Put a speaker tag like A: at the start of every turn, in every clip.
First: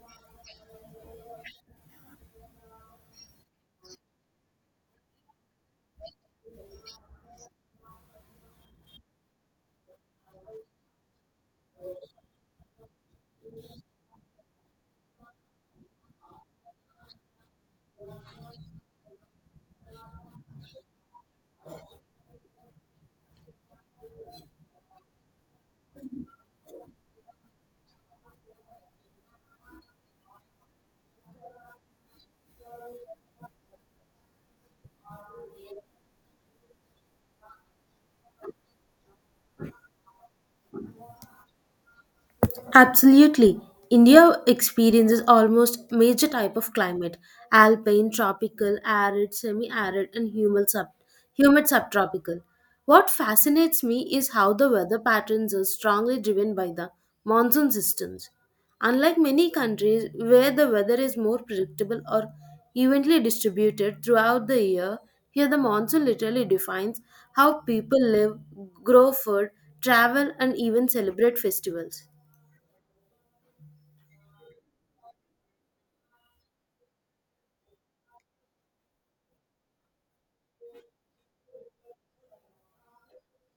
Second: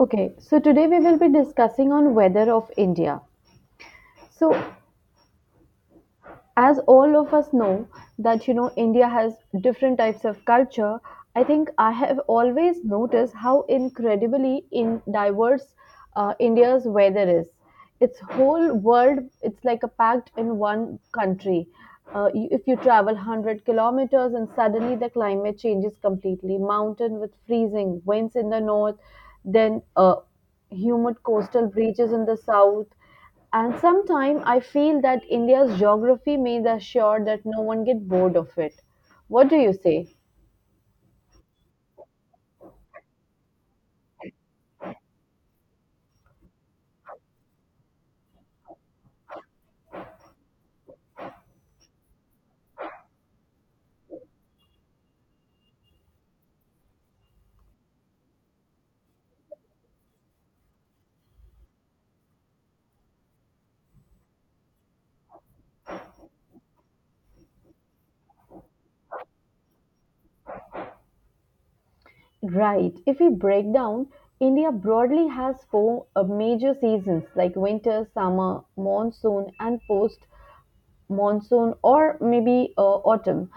A: Okay, so today we will be discussing on weather of India. So as all of us know that India has different types of culture. I think I have always noticed how incredibly in diverse India's weather is. Its whole world, it's like a packed in one country. If you travel 100 kilometers and suddenly the climate changes completely, mountain with freezing, winds in the north, then humid coastal breaches in the south, and sometimes I feel that India's geography may assure that no one get bored of it. What do you say?
B: Absolutely. India experiences almost major type of climate, alpine, tropical, arid, semi-arid and humid, humid subtropical. What fascinates me is how the weather patterns are strongly driven by the monsoon systems. Unlike many countries where the weather is more predictable or evenly distributed throughout the year, here the monsoon literally defines how people live, grow food, travel and even celebrate festivals.
A: Right. If we break down, India broadly has four major seasons like winter, summer, monsoon, and post monsoon, or maybe autumn.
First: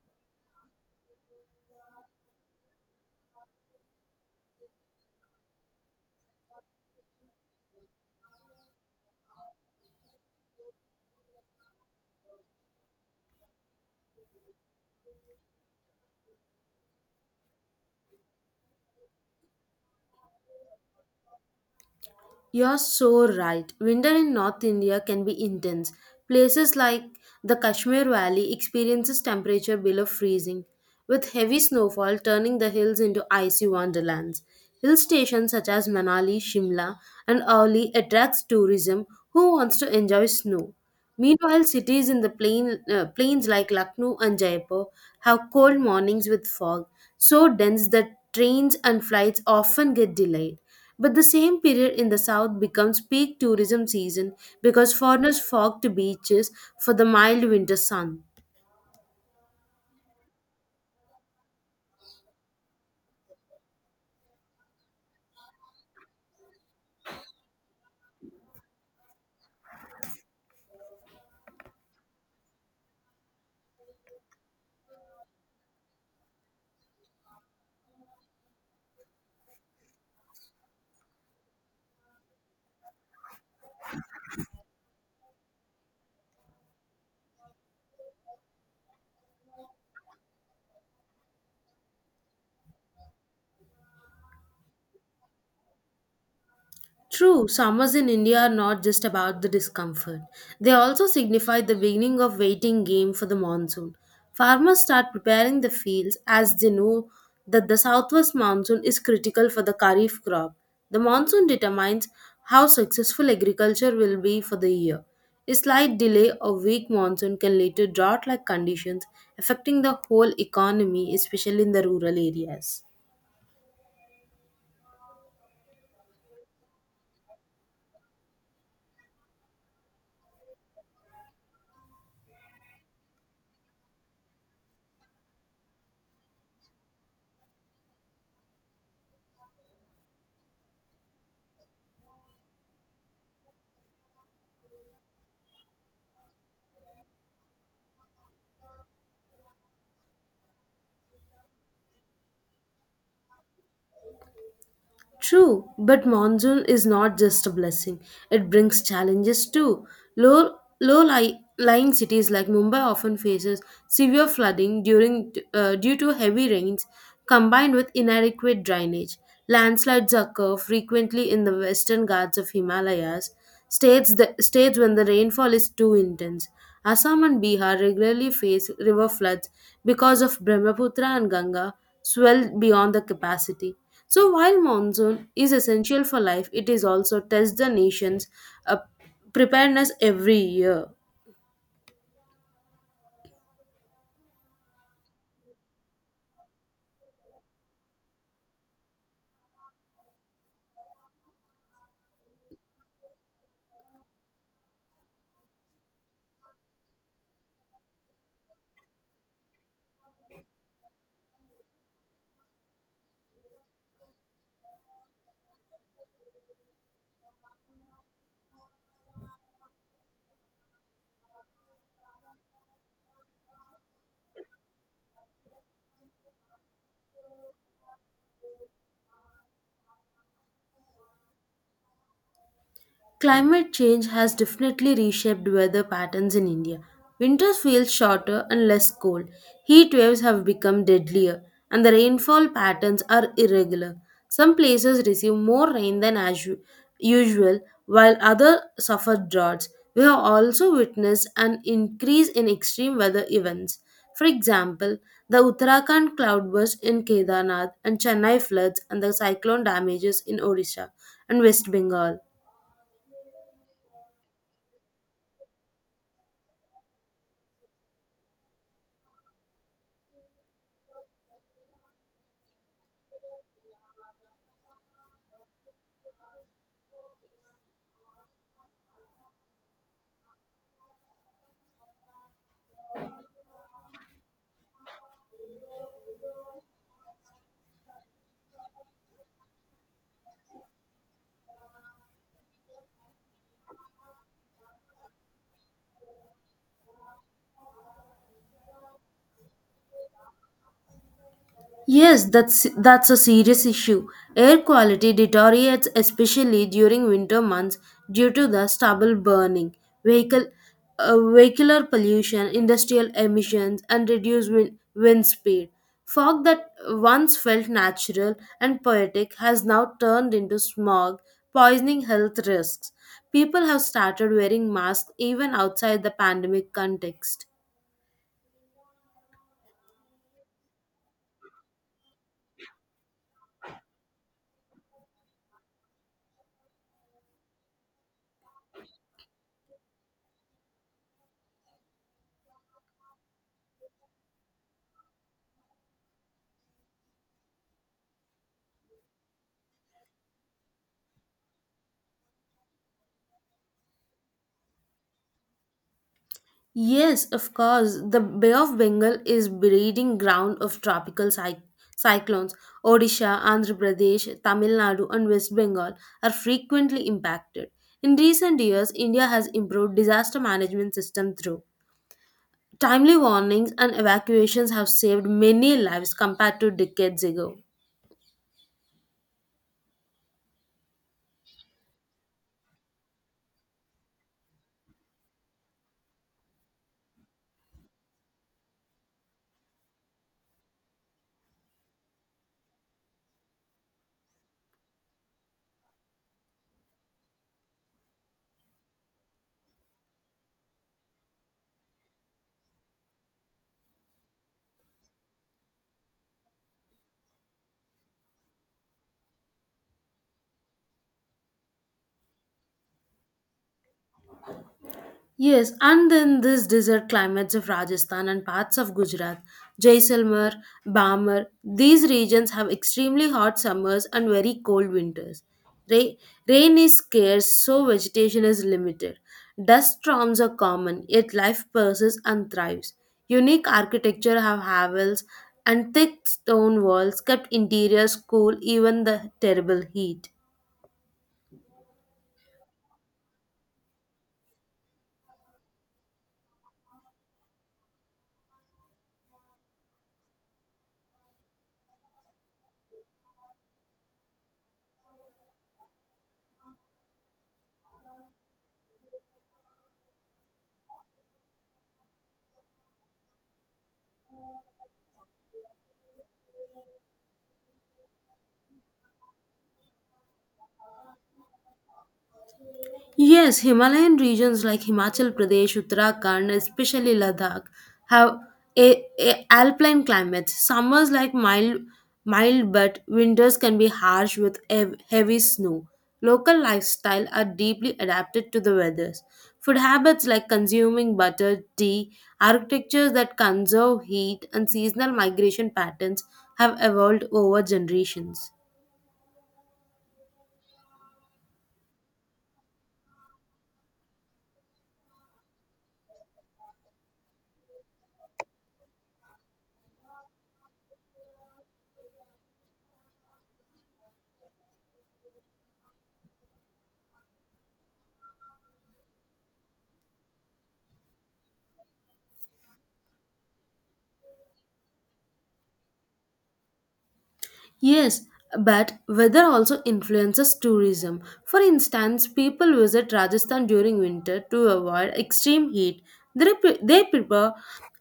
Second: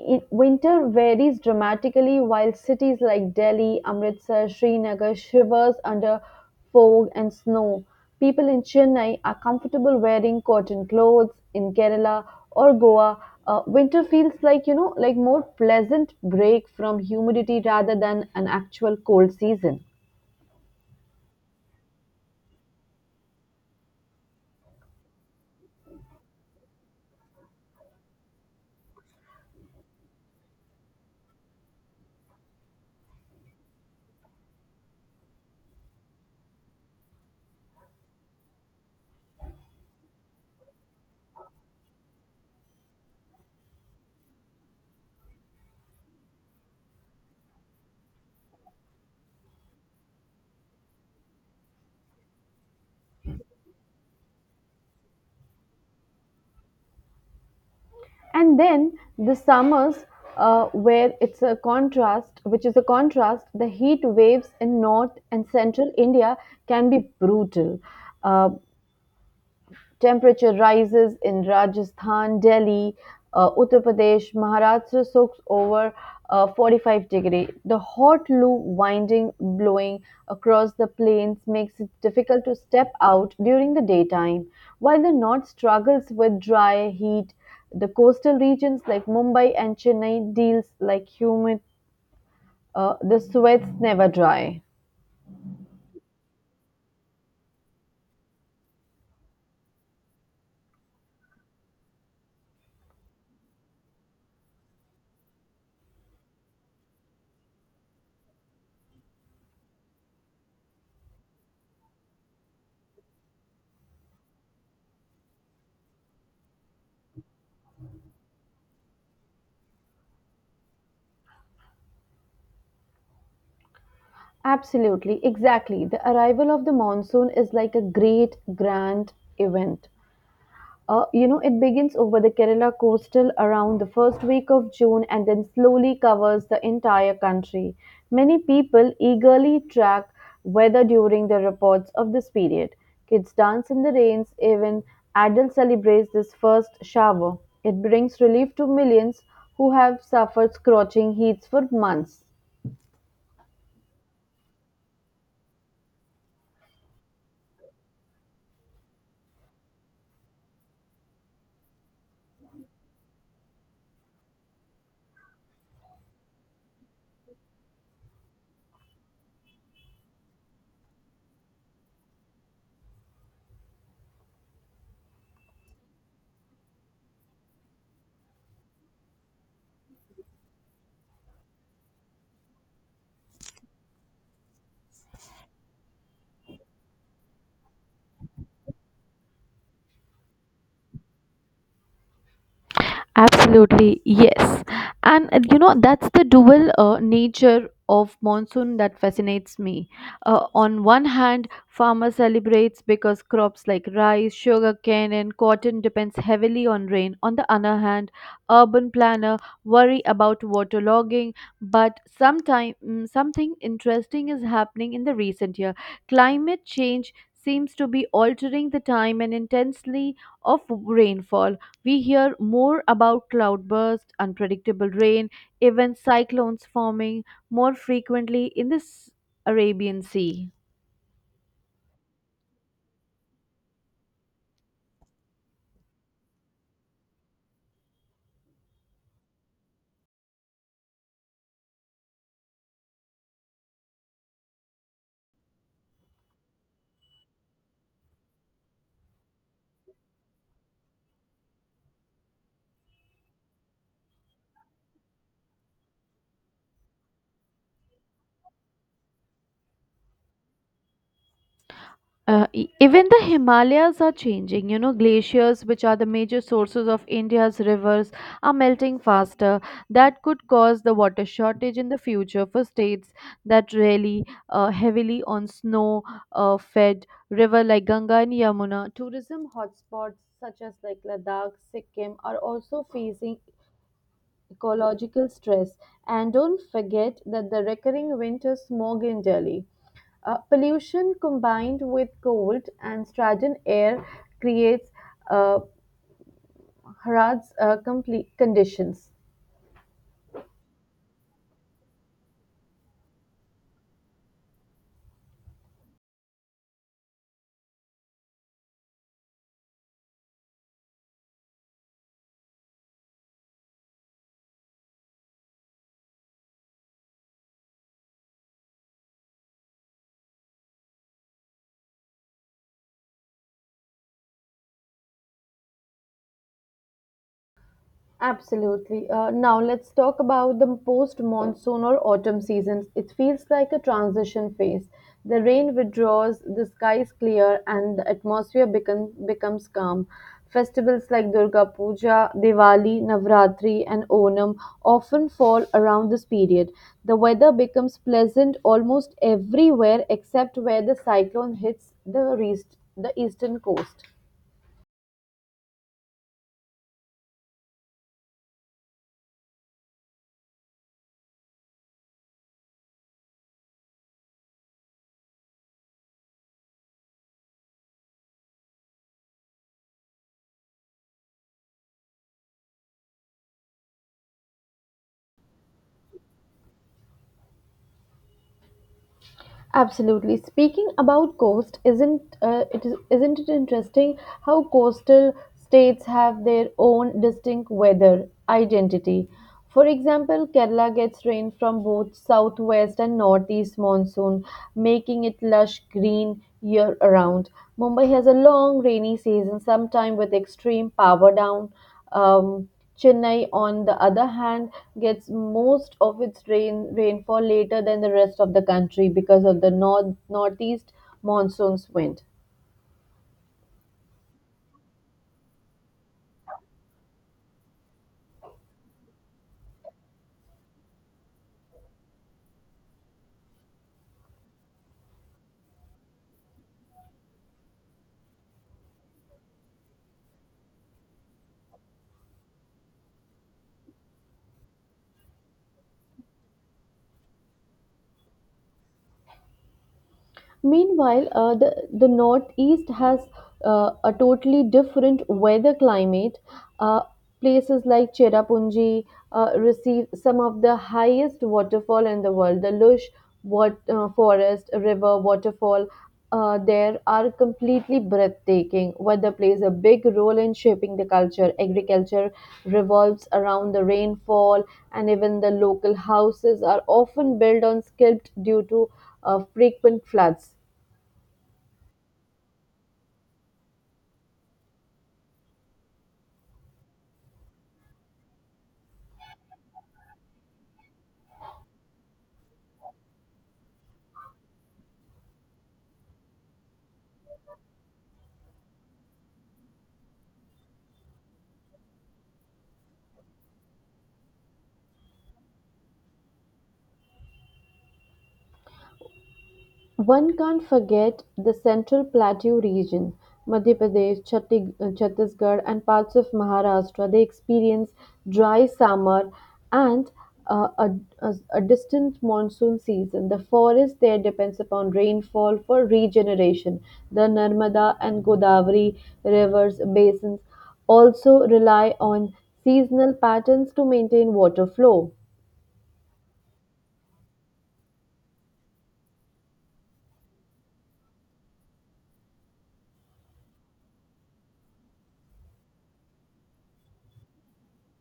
A: Winter varies dramatically while cities like Delhi, Amritsar, Srinagar shivers under fog and snow. People in Chennai are comfortable wearing cotton clothes. In Kerala or Goa, winter feels like, like more pleasant break from humidity rather than an actual cold season.
B: You're so right. Winter in North India can be intense. Places like the Kashmir Valley experiences temperature below freezing, with heavy snowfall turning the hills into icy wonderlands. Hill stations such as Manali, Shimla, and Auli attracts tourism who wants to enjoy snow. Meanwhile, cities in the plains like Lucknow and Jaipur have cold mornings with fog, so dense that trains and flights often get delayed. But the same period in the south becomes peak tourism season because foreigners flock to beaches for the mild winter sun.
A: And then the summers where it's a contrast which is a contrast, the heat waves in north and central india can be brutal. uh, Temperature rises in Rajasthan, Delhi, Uttar Pradesh, Maharashtra soaks over 45 degree. The hot loo winding blowing across the plains makes it difficult to step out during the daytime. While the north struggles with dry heat, the coastal regions like Mumbai and Chennai deals like humid. The sweats never dry.
B: True, summers in India are not just about the discomfort. They also signify the beginning of waiting game for the monsoon. Farmers start preparing the fields as they know that the southwest monsoon is critical for the kharif crop. The monsoon determines how successful agriculture will be for the year. A slight delay or weak monsoon can lead to drought like conditions affecting the whole economy, especially in the rural areas.
A: Absolutely, exactly. The arrival of the monsoon is like a great, grand event. It begins over the Kerala coastal around the first week of June and then slowly covers the entire country. Many people eagerly track weather during the reports of this period. Kids dance in the rains, even adults celebrate this first shower. It brings relief to millions who have suffered scorching heats for months.
B: True, but monsoon is not just a blessing. It brings challenges too. Lying cities like Mumbai often faces severe flooding during due to heavy rains combined with inadequate drainage. Landslides occur frequently in the western ghats of Himalayas, states when the rainfall is too intense. Assam and Bihar regularly face river floods because of Brahmaputra and Ganga swell beyond the capacity. So while monsoon is essential for life, it is also tests the nation's uh, preparedness every year.
A: Absolutely, yes. And that's the dual nature of monsoon that fascinates me. On one hand, farmer celebrates because crops like rice, sugarcane and cotton depends heavily on rain. On the other hand, urban planner worry about waterlogging, but sometime something interesting is happening in the recent year. Climate change seems to be altering the time and intensity of rainfall. We hear more about cloudbursts, unpredictable rain, even cyclones forming more frequently in the Arabian Sea.
B: Climate change has definitely reshaped weather patterns in India. Winters feel shorter and less cold. Heat waves have become deadlier, and the rainfall patterns are irregular. Some places receive more rain than usual, while others suffer droughts. We have also witnessed an increase in extreme weather events. For example, the Uttarakhand cloudburst in Kedarnath and Chennai floods and the cyclone damages in Odisha and West Bengal.
A: Even the Himalayas are changing. You know, glaciers, which are the major sources of India's rivers, are melting faster. That could cause the water shortage in the future for states that rely heavily on snow fed river like Ganga and Yamuna. Tourism hotspots such as like Ladakh, Sikkim are also facing ecological stress. And don't forget that the recurring winter smog in Delhi. Pollution combined with cold and stagnant air creates uh, hazards complete conditions.
B: Yes, that's a serious issue. Air quality deteriorates especially during winter months due to the stubble burning, vehicle vehicular pollution, industrial emissions, and reduced wind speed. Fog that once felt natural and poetic has now turned into smog, poisoning health risks. People have started wearing masks even outside the pandemic context.
A: Absolutely. Now let's talk about the post monsoon or autumn seasons. It feels like a transition phase. The rain withdraws, the skies clear, and the becomes calm. Festivals like Durga Puja, Diwali, Navratri, and Onam often fall around this period. The weather becomes pleasant almost everywhere except where the cyclone hits the eastern coast.
B: Yes, of course. The Bay of Bengal is breeding ground of tropical cyclones. Odisha, Andhra Pradesh, Tamil Nadu, and West Bengal are frequently impacted. In recent years, India has improved disaster management system through timely warnings and evacuations have saved many lives compared to decades ago.
A: Absolutely. Speaking about coast, isn't it interesting how coastal states have their own distinct weather identity? For example, Kerala gets rain from both southwest and northeast monsoon, making it lush green year around. Mumbai has a long rainy season, sometime with extreme power down. Um, Chennai, on the other hand, gets most of its rainfall later than the rest of the country because of the northeast monsoon's wind.
B: Yes, and then these desert climates of Rajasthan and parts of Gujarat, Jaisalmer, Barmer, these regions have extremely hot summers and very cold winters. Ra- Rain is scarce, so vegetation is limited. Dust storms are common, yet life persists and thrives. Unique architecture have havels and thick stone walls kept interiors cool even the terrible heat.
A: Meanwhile, the Northeast has a totally different weather climate. Uh, places like Cherrapunji receive some of the highest waterfall in the world. The lush forest, river, waterfall there are completely breathtaking. Weather plays a big role in shaping the culture. Agriculture revolves around the rainfall, and even the local houses are often built on stilts due to frequent floods.
B: Yes, Himalayan regions like Himachal Pradesh, Uttarakhand, especially Ladakh, have a alpine climates. Summers like mild, but winters can be harsh with heavy snow. Local lifestyle are deeply adapted to the weathers. Food habits like consuming butter, tea, architectures that conserve heat, and seasonal migration patterns have evolved over generations.
A: One can't forget the Central Plateau region, Madhya Pradesh, Chhattisgarh, and parts of Maharashtra. They experience dry summer and uh, a, a distant monsoon season. The forest there depends upon rainfall for regeneration. The Narmada and Godavari rivers basins also rely on seasonal patterns to maintain water flow.
B: Yes, but weather also influences tourism. For instance, people visit Rajasthan during winter to avoid extreme heat. They prefer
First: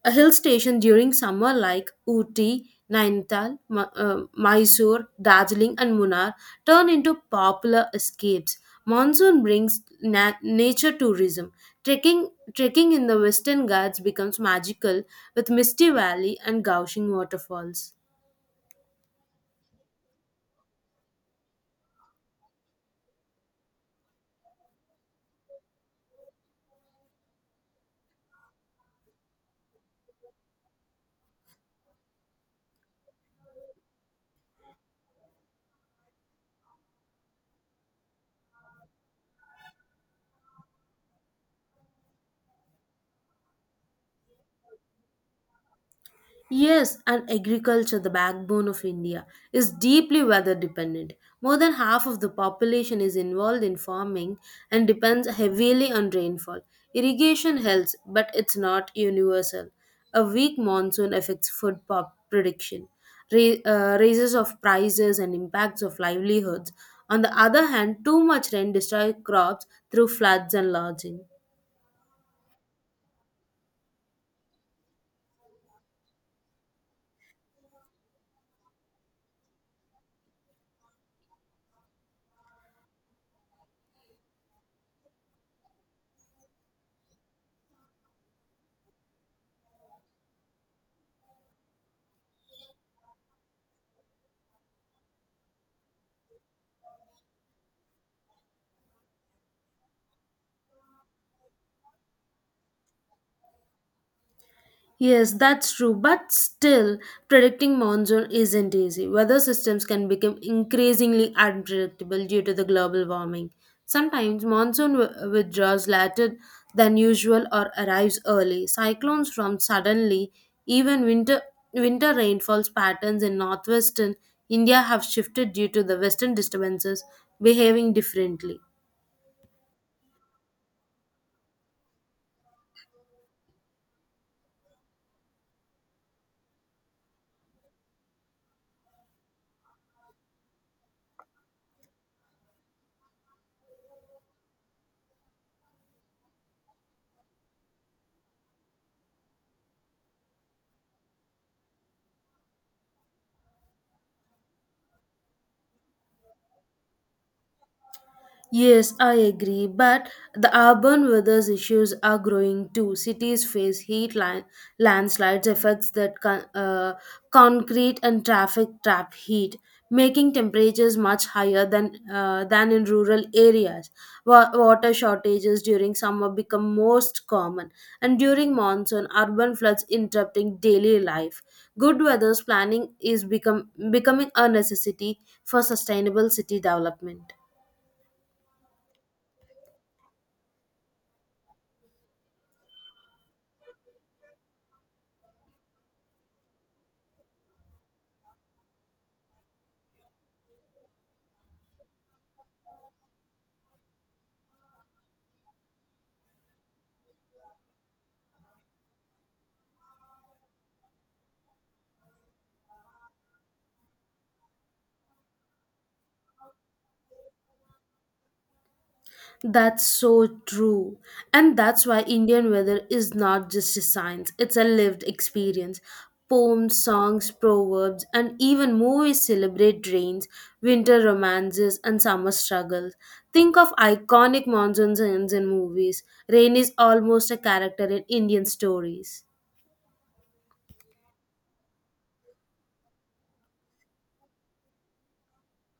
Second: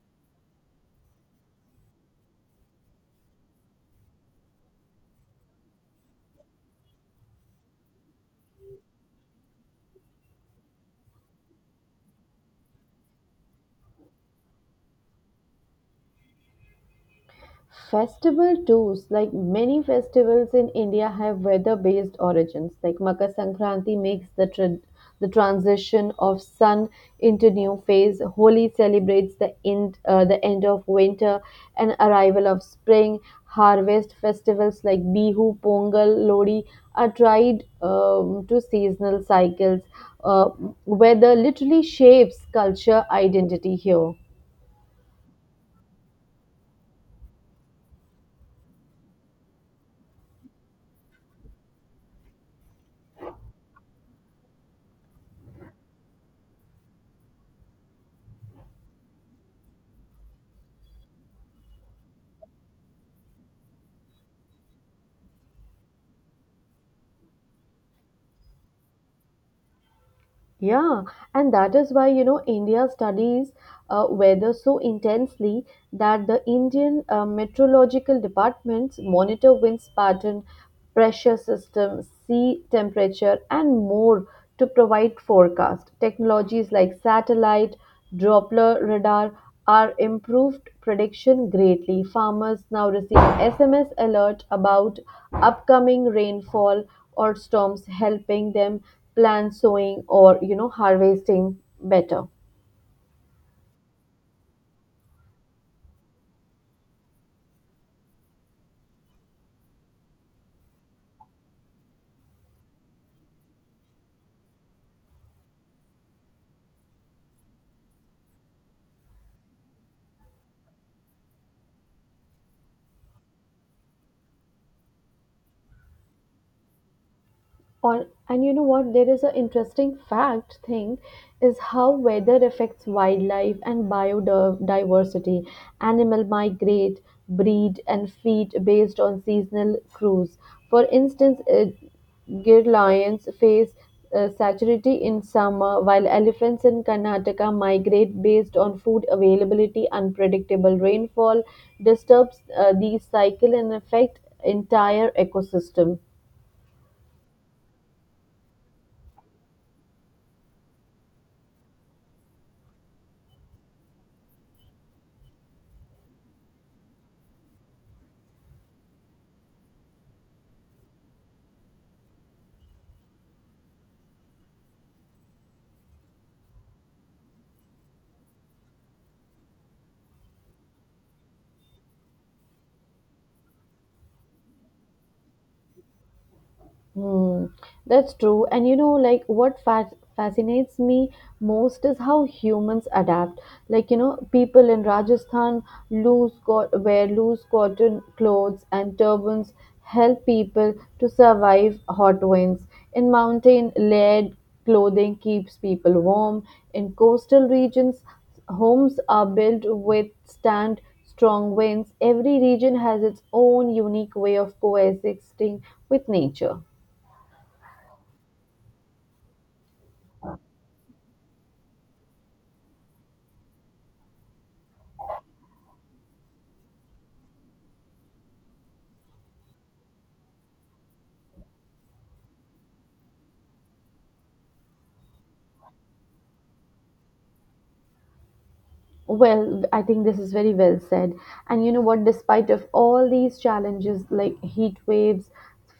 B: a hill station during summer like Uti, Nainital, Mysore, Darjeeling, and Munnar turn into popular escapes. Monsoon brings nature tourism. Trekking in the Western Ghats becomes magical with Misty Valley and Gaushing waterfalls.
A: Festival tools, like many festivals in India, have weather-based origins. Like Makar Sankranti makes the transition of sun into new phase. Holi celebrates the end of winter and arrival of spring. Harvest festivals like Bihu, Pongal, Lodi are tied to seasonal cycles. Uh, weather literally shapes culture identity here.
B: Yes, and agriculture, the backbone of India, is deeply weather dependent. More than half of the population is involved in farming and depends heavily on rainfall. Irrigation helps, but it's not universal. A weak monsoon affects food pop production, raises of prices, and impacts of livelihoods. On the other hand, too much rain destroys crops through floods and
A: Yeah,
B: lodging.
A: and that is why, you know, India studies weather so intensely that the Indian meteorological departments monitor winds pattern, pressure system, sea temperature, and more to provide forecast. Technologies like satellite, Doppler radar are improved prediction greatly. Farmers now receive SMS alert about upcoming rainfall or storms helping them plan sowing or harvesting better.
B: Yes, that's true, but still, predicting monsoon isn't easy. Weather systems can become increasingly unpredictable due to the global warming. Sometimes monsoon withdraws later than usual or arrives early. Cyclones form suddenly, even winter rainfalls patterns in northwestern India have shifted due to the western disturbances behaving
A: Or and you
B: differently.
A: know what? There is an interesting fact thing is how weather affects wildlife and biodiversity. Animal migrate, breed, and feed based on seasonal cruise. For instance, Gir lions face satiety in summer, while elephants in Karnataka migrate based on food availability. Unpredictable rainfall disturbs these cycle and affect entire ecosystem.
B: Yes, I agree, but the urban weather issues are growing too. Cities face heat landslides, effects that concrete and traffic trap heat, making temperatures much higher than in rural areas. Water shortages during summer become most common, and during monsoon, urban floods interrupting daily life. Good weather's planning is become becoming a necessity for sustainable city development.
A: Hmm, that's true. And you know, like what fac fascinates me most is how humans adapt. Like, you know, people in Rajasthan loose co wear loose cotton clothes and turbans help people to survive hot winds. In mountain, layered clothing keeps people warm. In coastal regions, homes are built withstand strong winds. Every region has its own unique way of coexisting with nature.
B: That's so true. And that's why Indian weather is not just a science, it's a lived experience. Poems, songs, proverbs, and even movies celebrate rains, winter romances, and summer struggles. Think of iconic monsoon scenes in movies. Rain is almost a character in Indian stories.
A: Well, I think this is very well said. And you know what? Despite of all these challenges like heat waves,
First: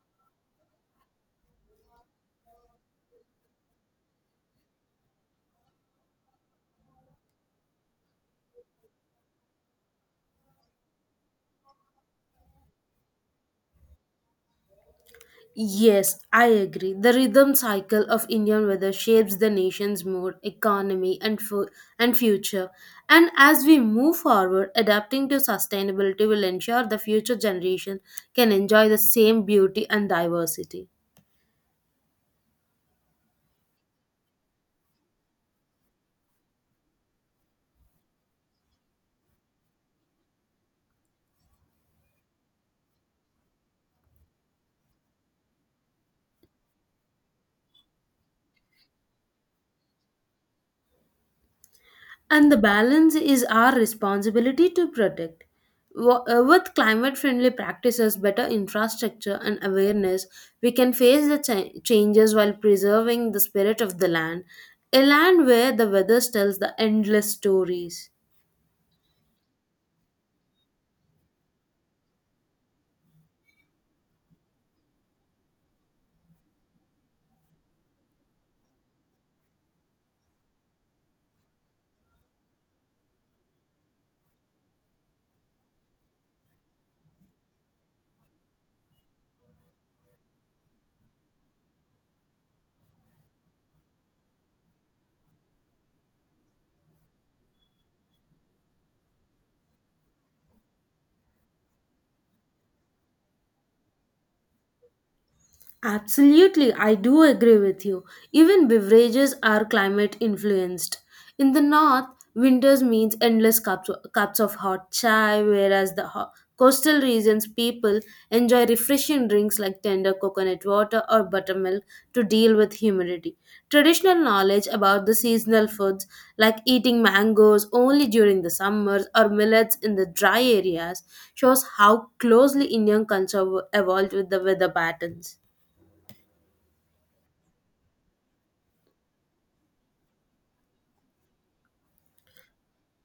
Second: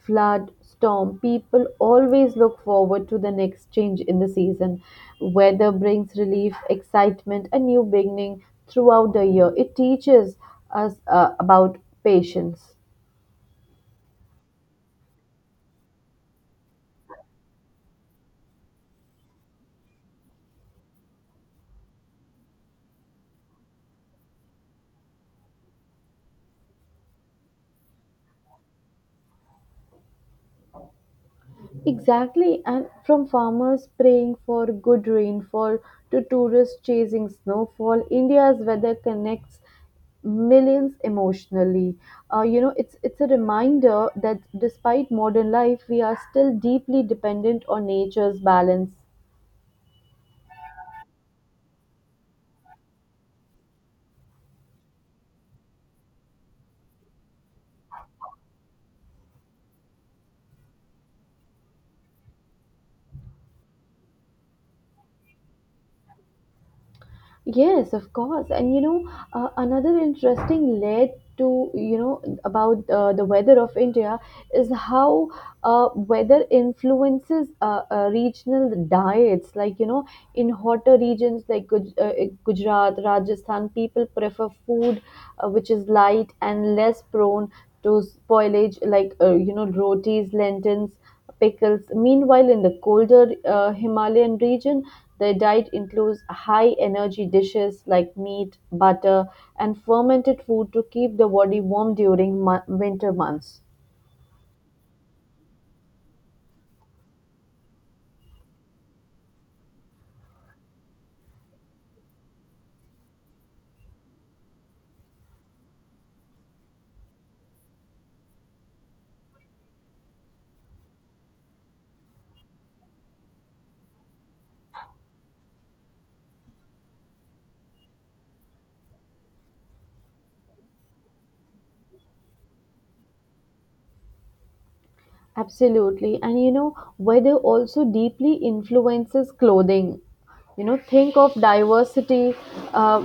A: flood, storm, people always look forward to the next change in the season. Weather brings relief, excitement, a new beginning throughout the year. It teaches us about patience.
B: Yes, I agree. The rhythm cycle of Indian weather shapes the nation's mood, economy, and future. And as we move forward, adapting to sustainability will ensure the future generation can enjoy the same beauty and diversity.
A: Exactly, and from farmers praying for good rainfall to tourists chasing snowfall, India's weather connects millions emotionally. It's a reminder that despite modern life, we are still deeply dependent on nature's balance.
B: And the balance is our responsibility to protect. With climate friendly practices, better infrastructure, and awareness, we can face the changes while preserving the spirit of the land, a land where the weather tells the endless
A: Yes,
B: stories.
A: of course. And another interesting layer to, you know, about the weather of India is how weather influences regional diets. Like, you know, in hotter regions like Gujarat, Rajasthan, people prefer food which is light and less prone to spoilage, like, rotis, lentils pickles. Meanwhile, in the colder Himalayan region, their diet includes high energy dishes like meat, butter, and fermented food to keep the body warm during winter months.
B: Absolutely, I do agree with you. Even beverages are climate influenced. In the north, winters means endless cups of hot chai, whereas the coastal regions people enjoy refreshing drinks like tender coconut water or buttermilk to deal with humidity. Traditional knowledge about the seasonal foods like eating mangoes only during the summers or millets in the dry areas shows how closely Indian culture evolved with the weather patterns.
A: Absolutely. And you know, weather also deeply influences clothing. You know, think of diversity. Uh,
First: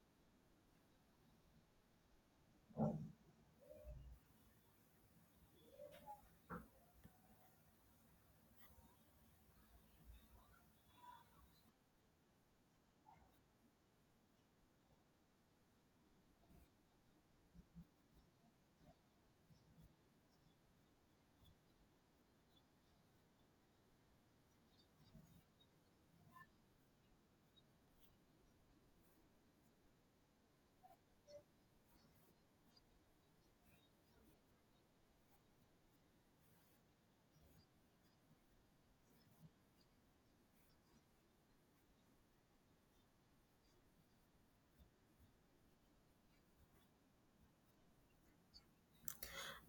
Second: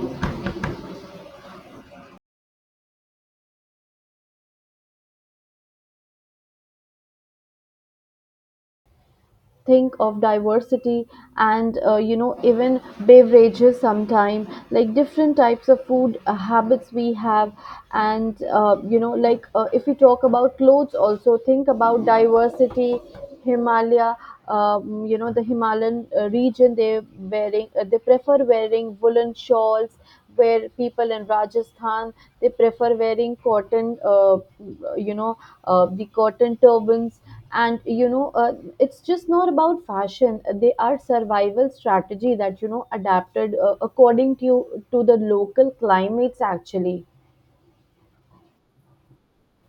A: think of diversity and even beverages sometime like different types of food habits we have, and if we talk about clothes also think about diversity himalaya. You know the himalayan region they prefer wearing woolen shawls where people in Rajasthan they prefer wearing cotton, you know, the cotton turbans, and it's just not about fashion. They are survival strategy that you know adapted according to the local climates actually.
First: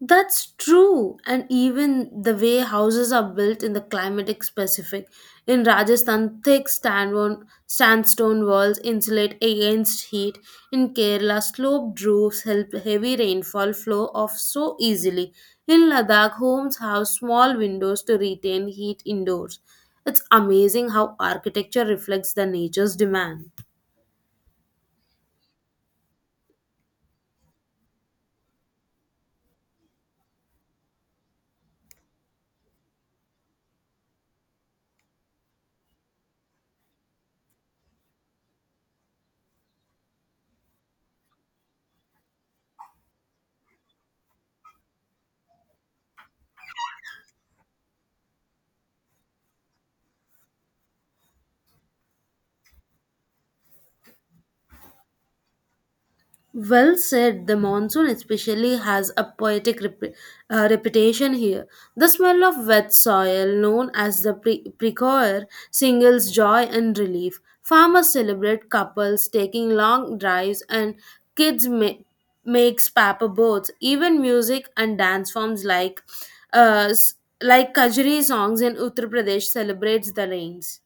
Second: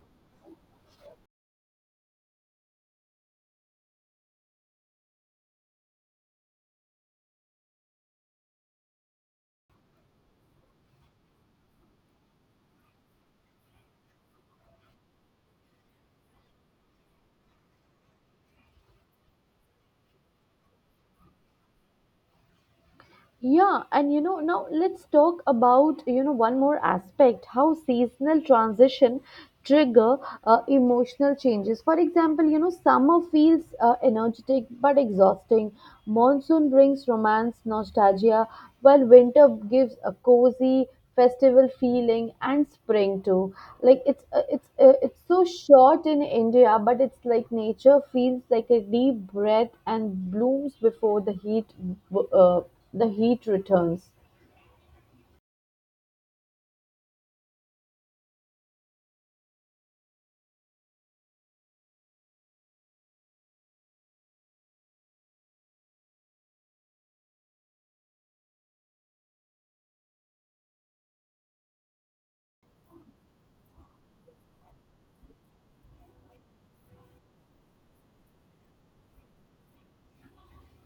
B: That's true. And even the way houses are built in the climatic specific. In Rajasthan, sandstone walls insulate against heat. In Kerala, sloped roofs help heavy rainfall flow off so easily. In Ladakh, homes have small windows to retain heat indoors. It's amazing how architecture reflects the nature's demand.
A: Yeah, and you know, now let's talk about, you know, one more aspect, how seasonal transition trigger emotional changes. For example, you know, summer feels energetic but exhausting. Monsoon brings romance, nostalgia, while winter gives a cozy festival feeling and spring too. Like it's so short in India, but it's like nature feels like a deep breath and blooms before uh, the heat returns.
B: Well said, the monsoon especially has a poetic reputation here. The smell of wet soil, known as the precoir, singles joy and relief. Farmers celebrate couples taking long drives, and kids makes paper boats. Even music and dance forms uh, s- like Kajri songs in Uttar Pradesh celebrates the rains.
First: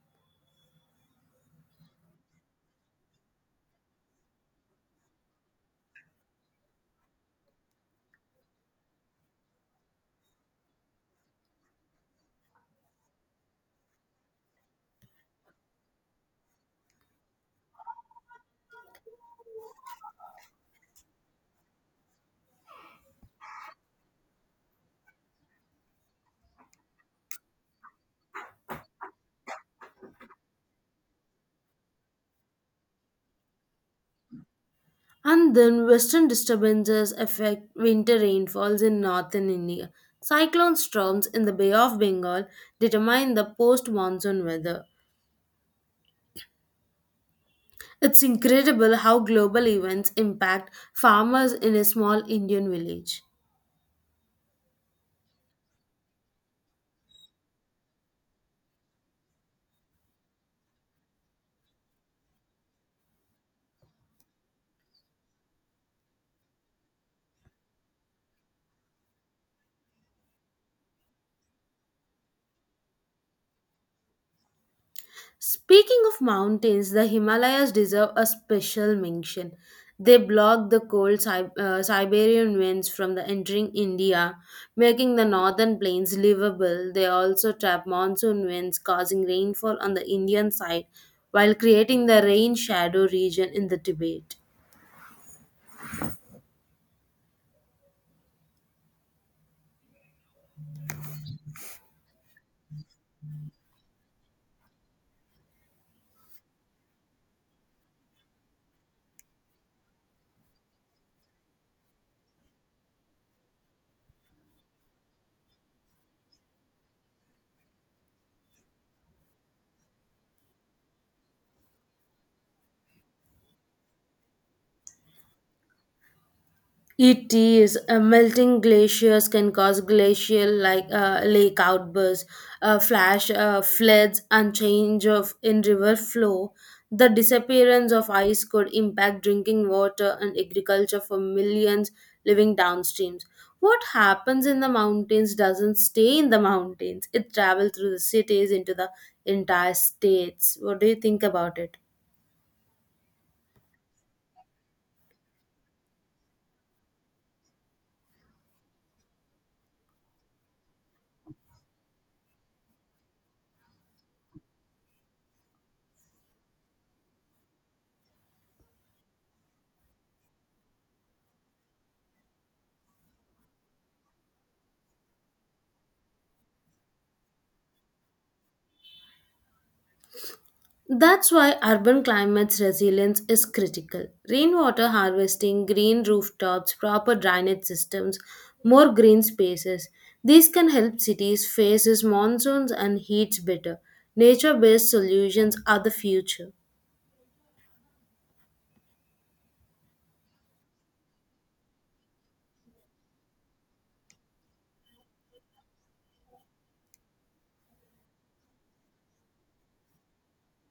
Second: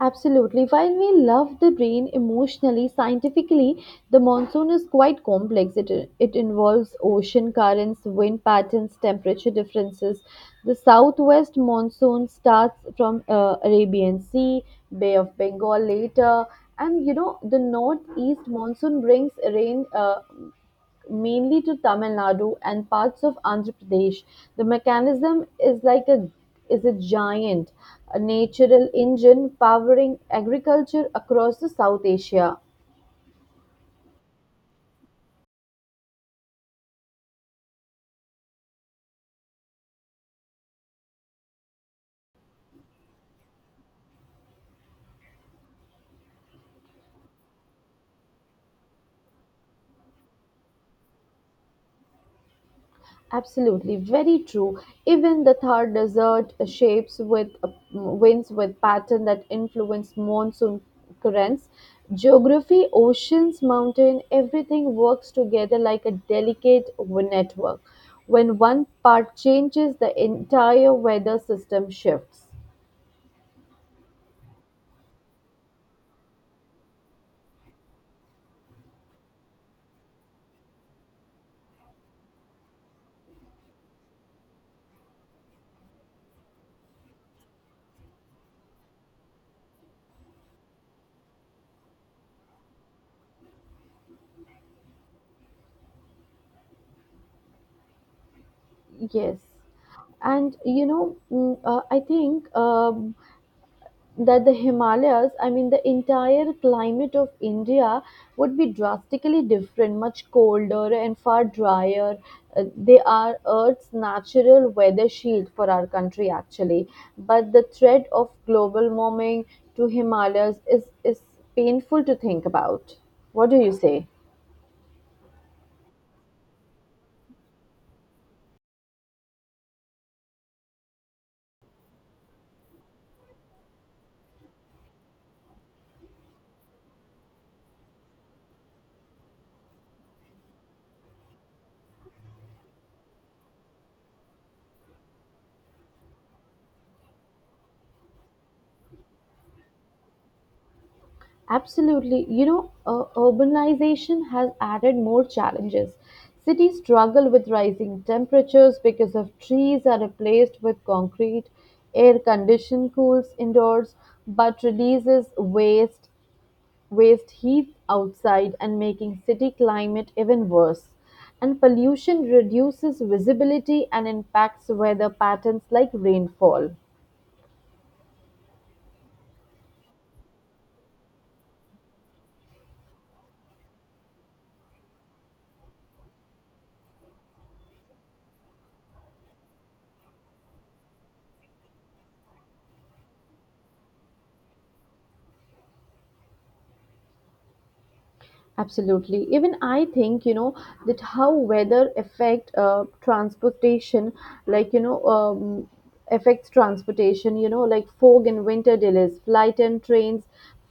A: Absolutely. While we love the rain emotionally, scientifically, the monsoon is quite complex. It involves ocean currents, wind patterns, temperature differences. The southwest monsoon starts from Arabian Sea, Bay of Bengal later, and you know the northeast monsoon brings rain. Mainly to Tamil Nadu and parts of Andhra Pradesh. The mechanism is a giant a natural engine powering agriculture across the South Asia.
B: And then western disturbances affect winter rainfalls in northern India. Cyclone storms in the Bay of Bengal determine the post monsoon weather. It's incredible how global events impact farmers in a small Indian village.
A: Absolutely, very true. Even the Thar Desert shapes with winds with pattern that influence monsoon currents. Geography, oceans, mountain, everything works together like a delicate network. When one part changes, the entire weather system shifts.
B: Speaking of mountains, the Himalayas deserve a special mention. They block the cold Siberian winds from the entering India, making the northern plains livable. They also trap monsoon winds, causing rainfall on the Indian side while creating the rain shadow region in the Tibet.
A: Yes, and I think that the Himalayas, I mean the entire climate of India would be drastically different, much colder and far drier. They are Earth's natural weather shield for our country, actually. But the threat of global warming to Himalayas is painful to think about. What do you say?
B: It is. Melting glaciers can cause glacial like lake outbursts, flash floods, and change of in river flow. The disappearance of ice could impact drinking water and agriculture for millions living downstreams. What happens in the mountains doesn't stay in the mountains. It travels through the cities into the entire states. What do you think about it?
A: Absolutely. You know, urbanization has added more challenges. Cities struggle with rising temperatures because of trees are replaced with concrete. Air condition cools indoors but releases waste heat outside and making city climate even worse. And pollution reduces visibility and impacts weather patterns like rainfall.
B: That's why urban climates resilience is critical. Rainwater harvesting, green rooftops, proper drainage systems, more green spaces. These can help cities face its monsoons and heats better. Nature based solutions are the future.
A: Absolutely. Even I think, you know, that how weather affect transportation, like, you know, affects transportation, you know, like fog and winter delays, flight and trains,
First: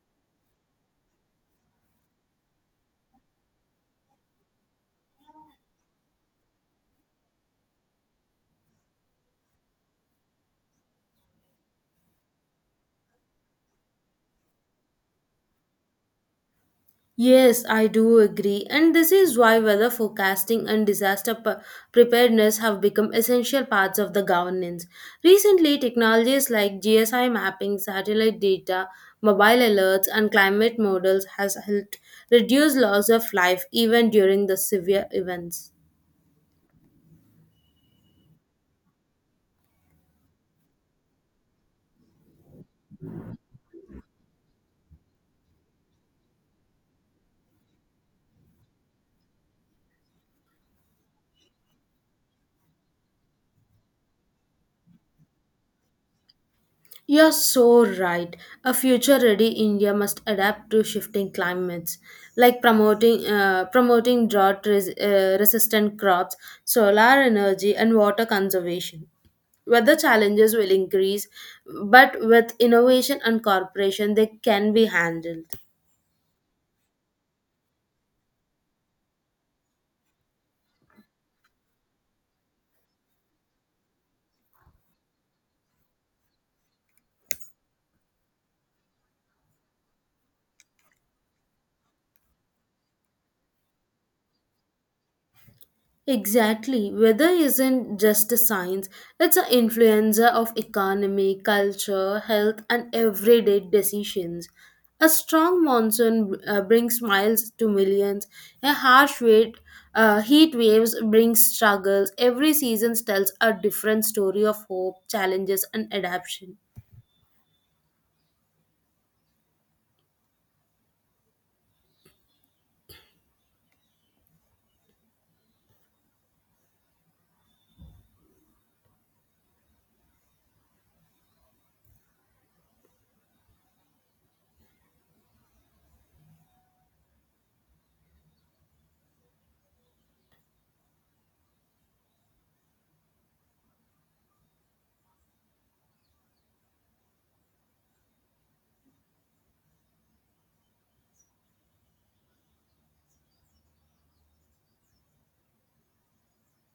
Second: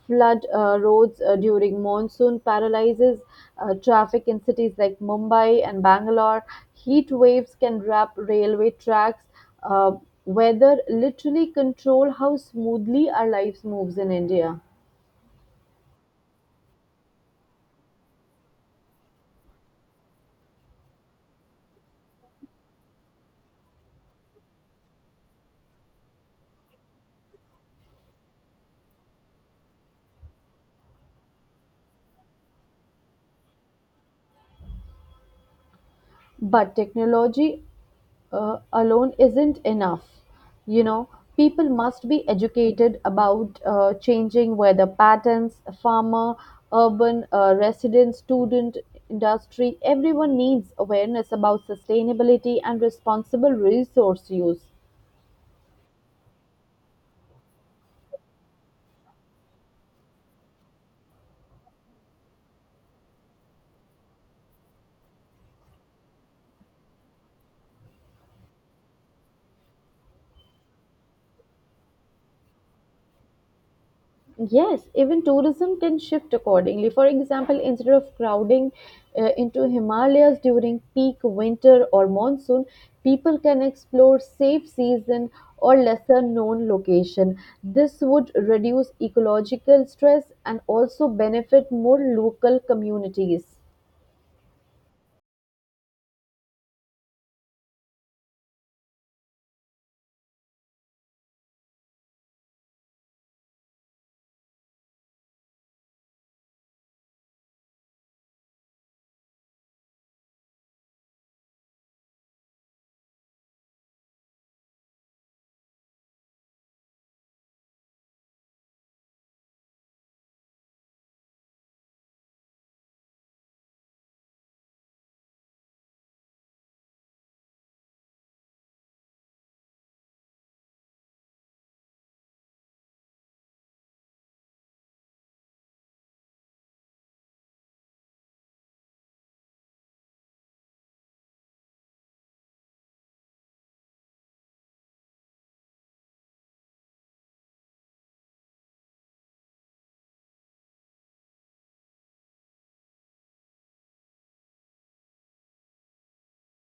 A: flood roads during monsoon paralyzes traffic in cities like Mumbai and Bangalore. Heat waves can wrap railway tracks. Uh, weather literally control how smoothly our lives moves in India.
B: Yes, I do agree. And this is why weather forecasting and disaster preparedness have become essential parts of the governance. Recently, technologies like GSI mapping, satellite data, mobile alerts, and climate models has helped reduce loss of life even during the severe events.
A: But technology alone isn't enough. You know, people must be educated about changing weather patterns, farmer, urban resident, student, industry. Everyone needs awareness about sustainability and responsible resource use.
B: You're so right. A future ready India must adapt to shifting climates, like promoting resistant crops, solar energy, and water conservation. Weather challenges will increase, but with innovation and cooperation, they can be
A: Yes, even
B: handled.
A: tourism can shift accordingly. For example, instead of crowding into Himalayas during peak winter or monsoon, people can explore safe season or lesser known location. This would reduce ecological stress and also benefit more local communities.
B: Exactly. Weather isn't just a science, it's an influencer of economy, culture, health, and everyday decisions. A strong monsoon brings smiles to millions. A heat waves brings struggles. Every season tells a different story of hope, challenges, and adaptation.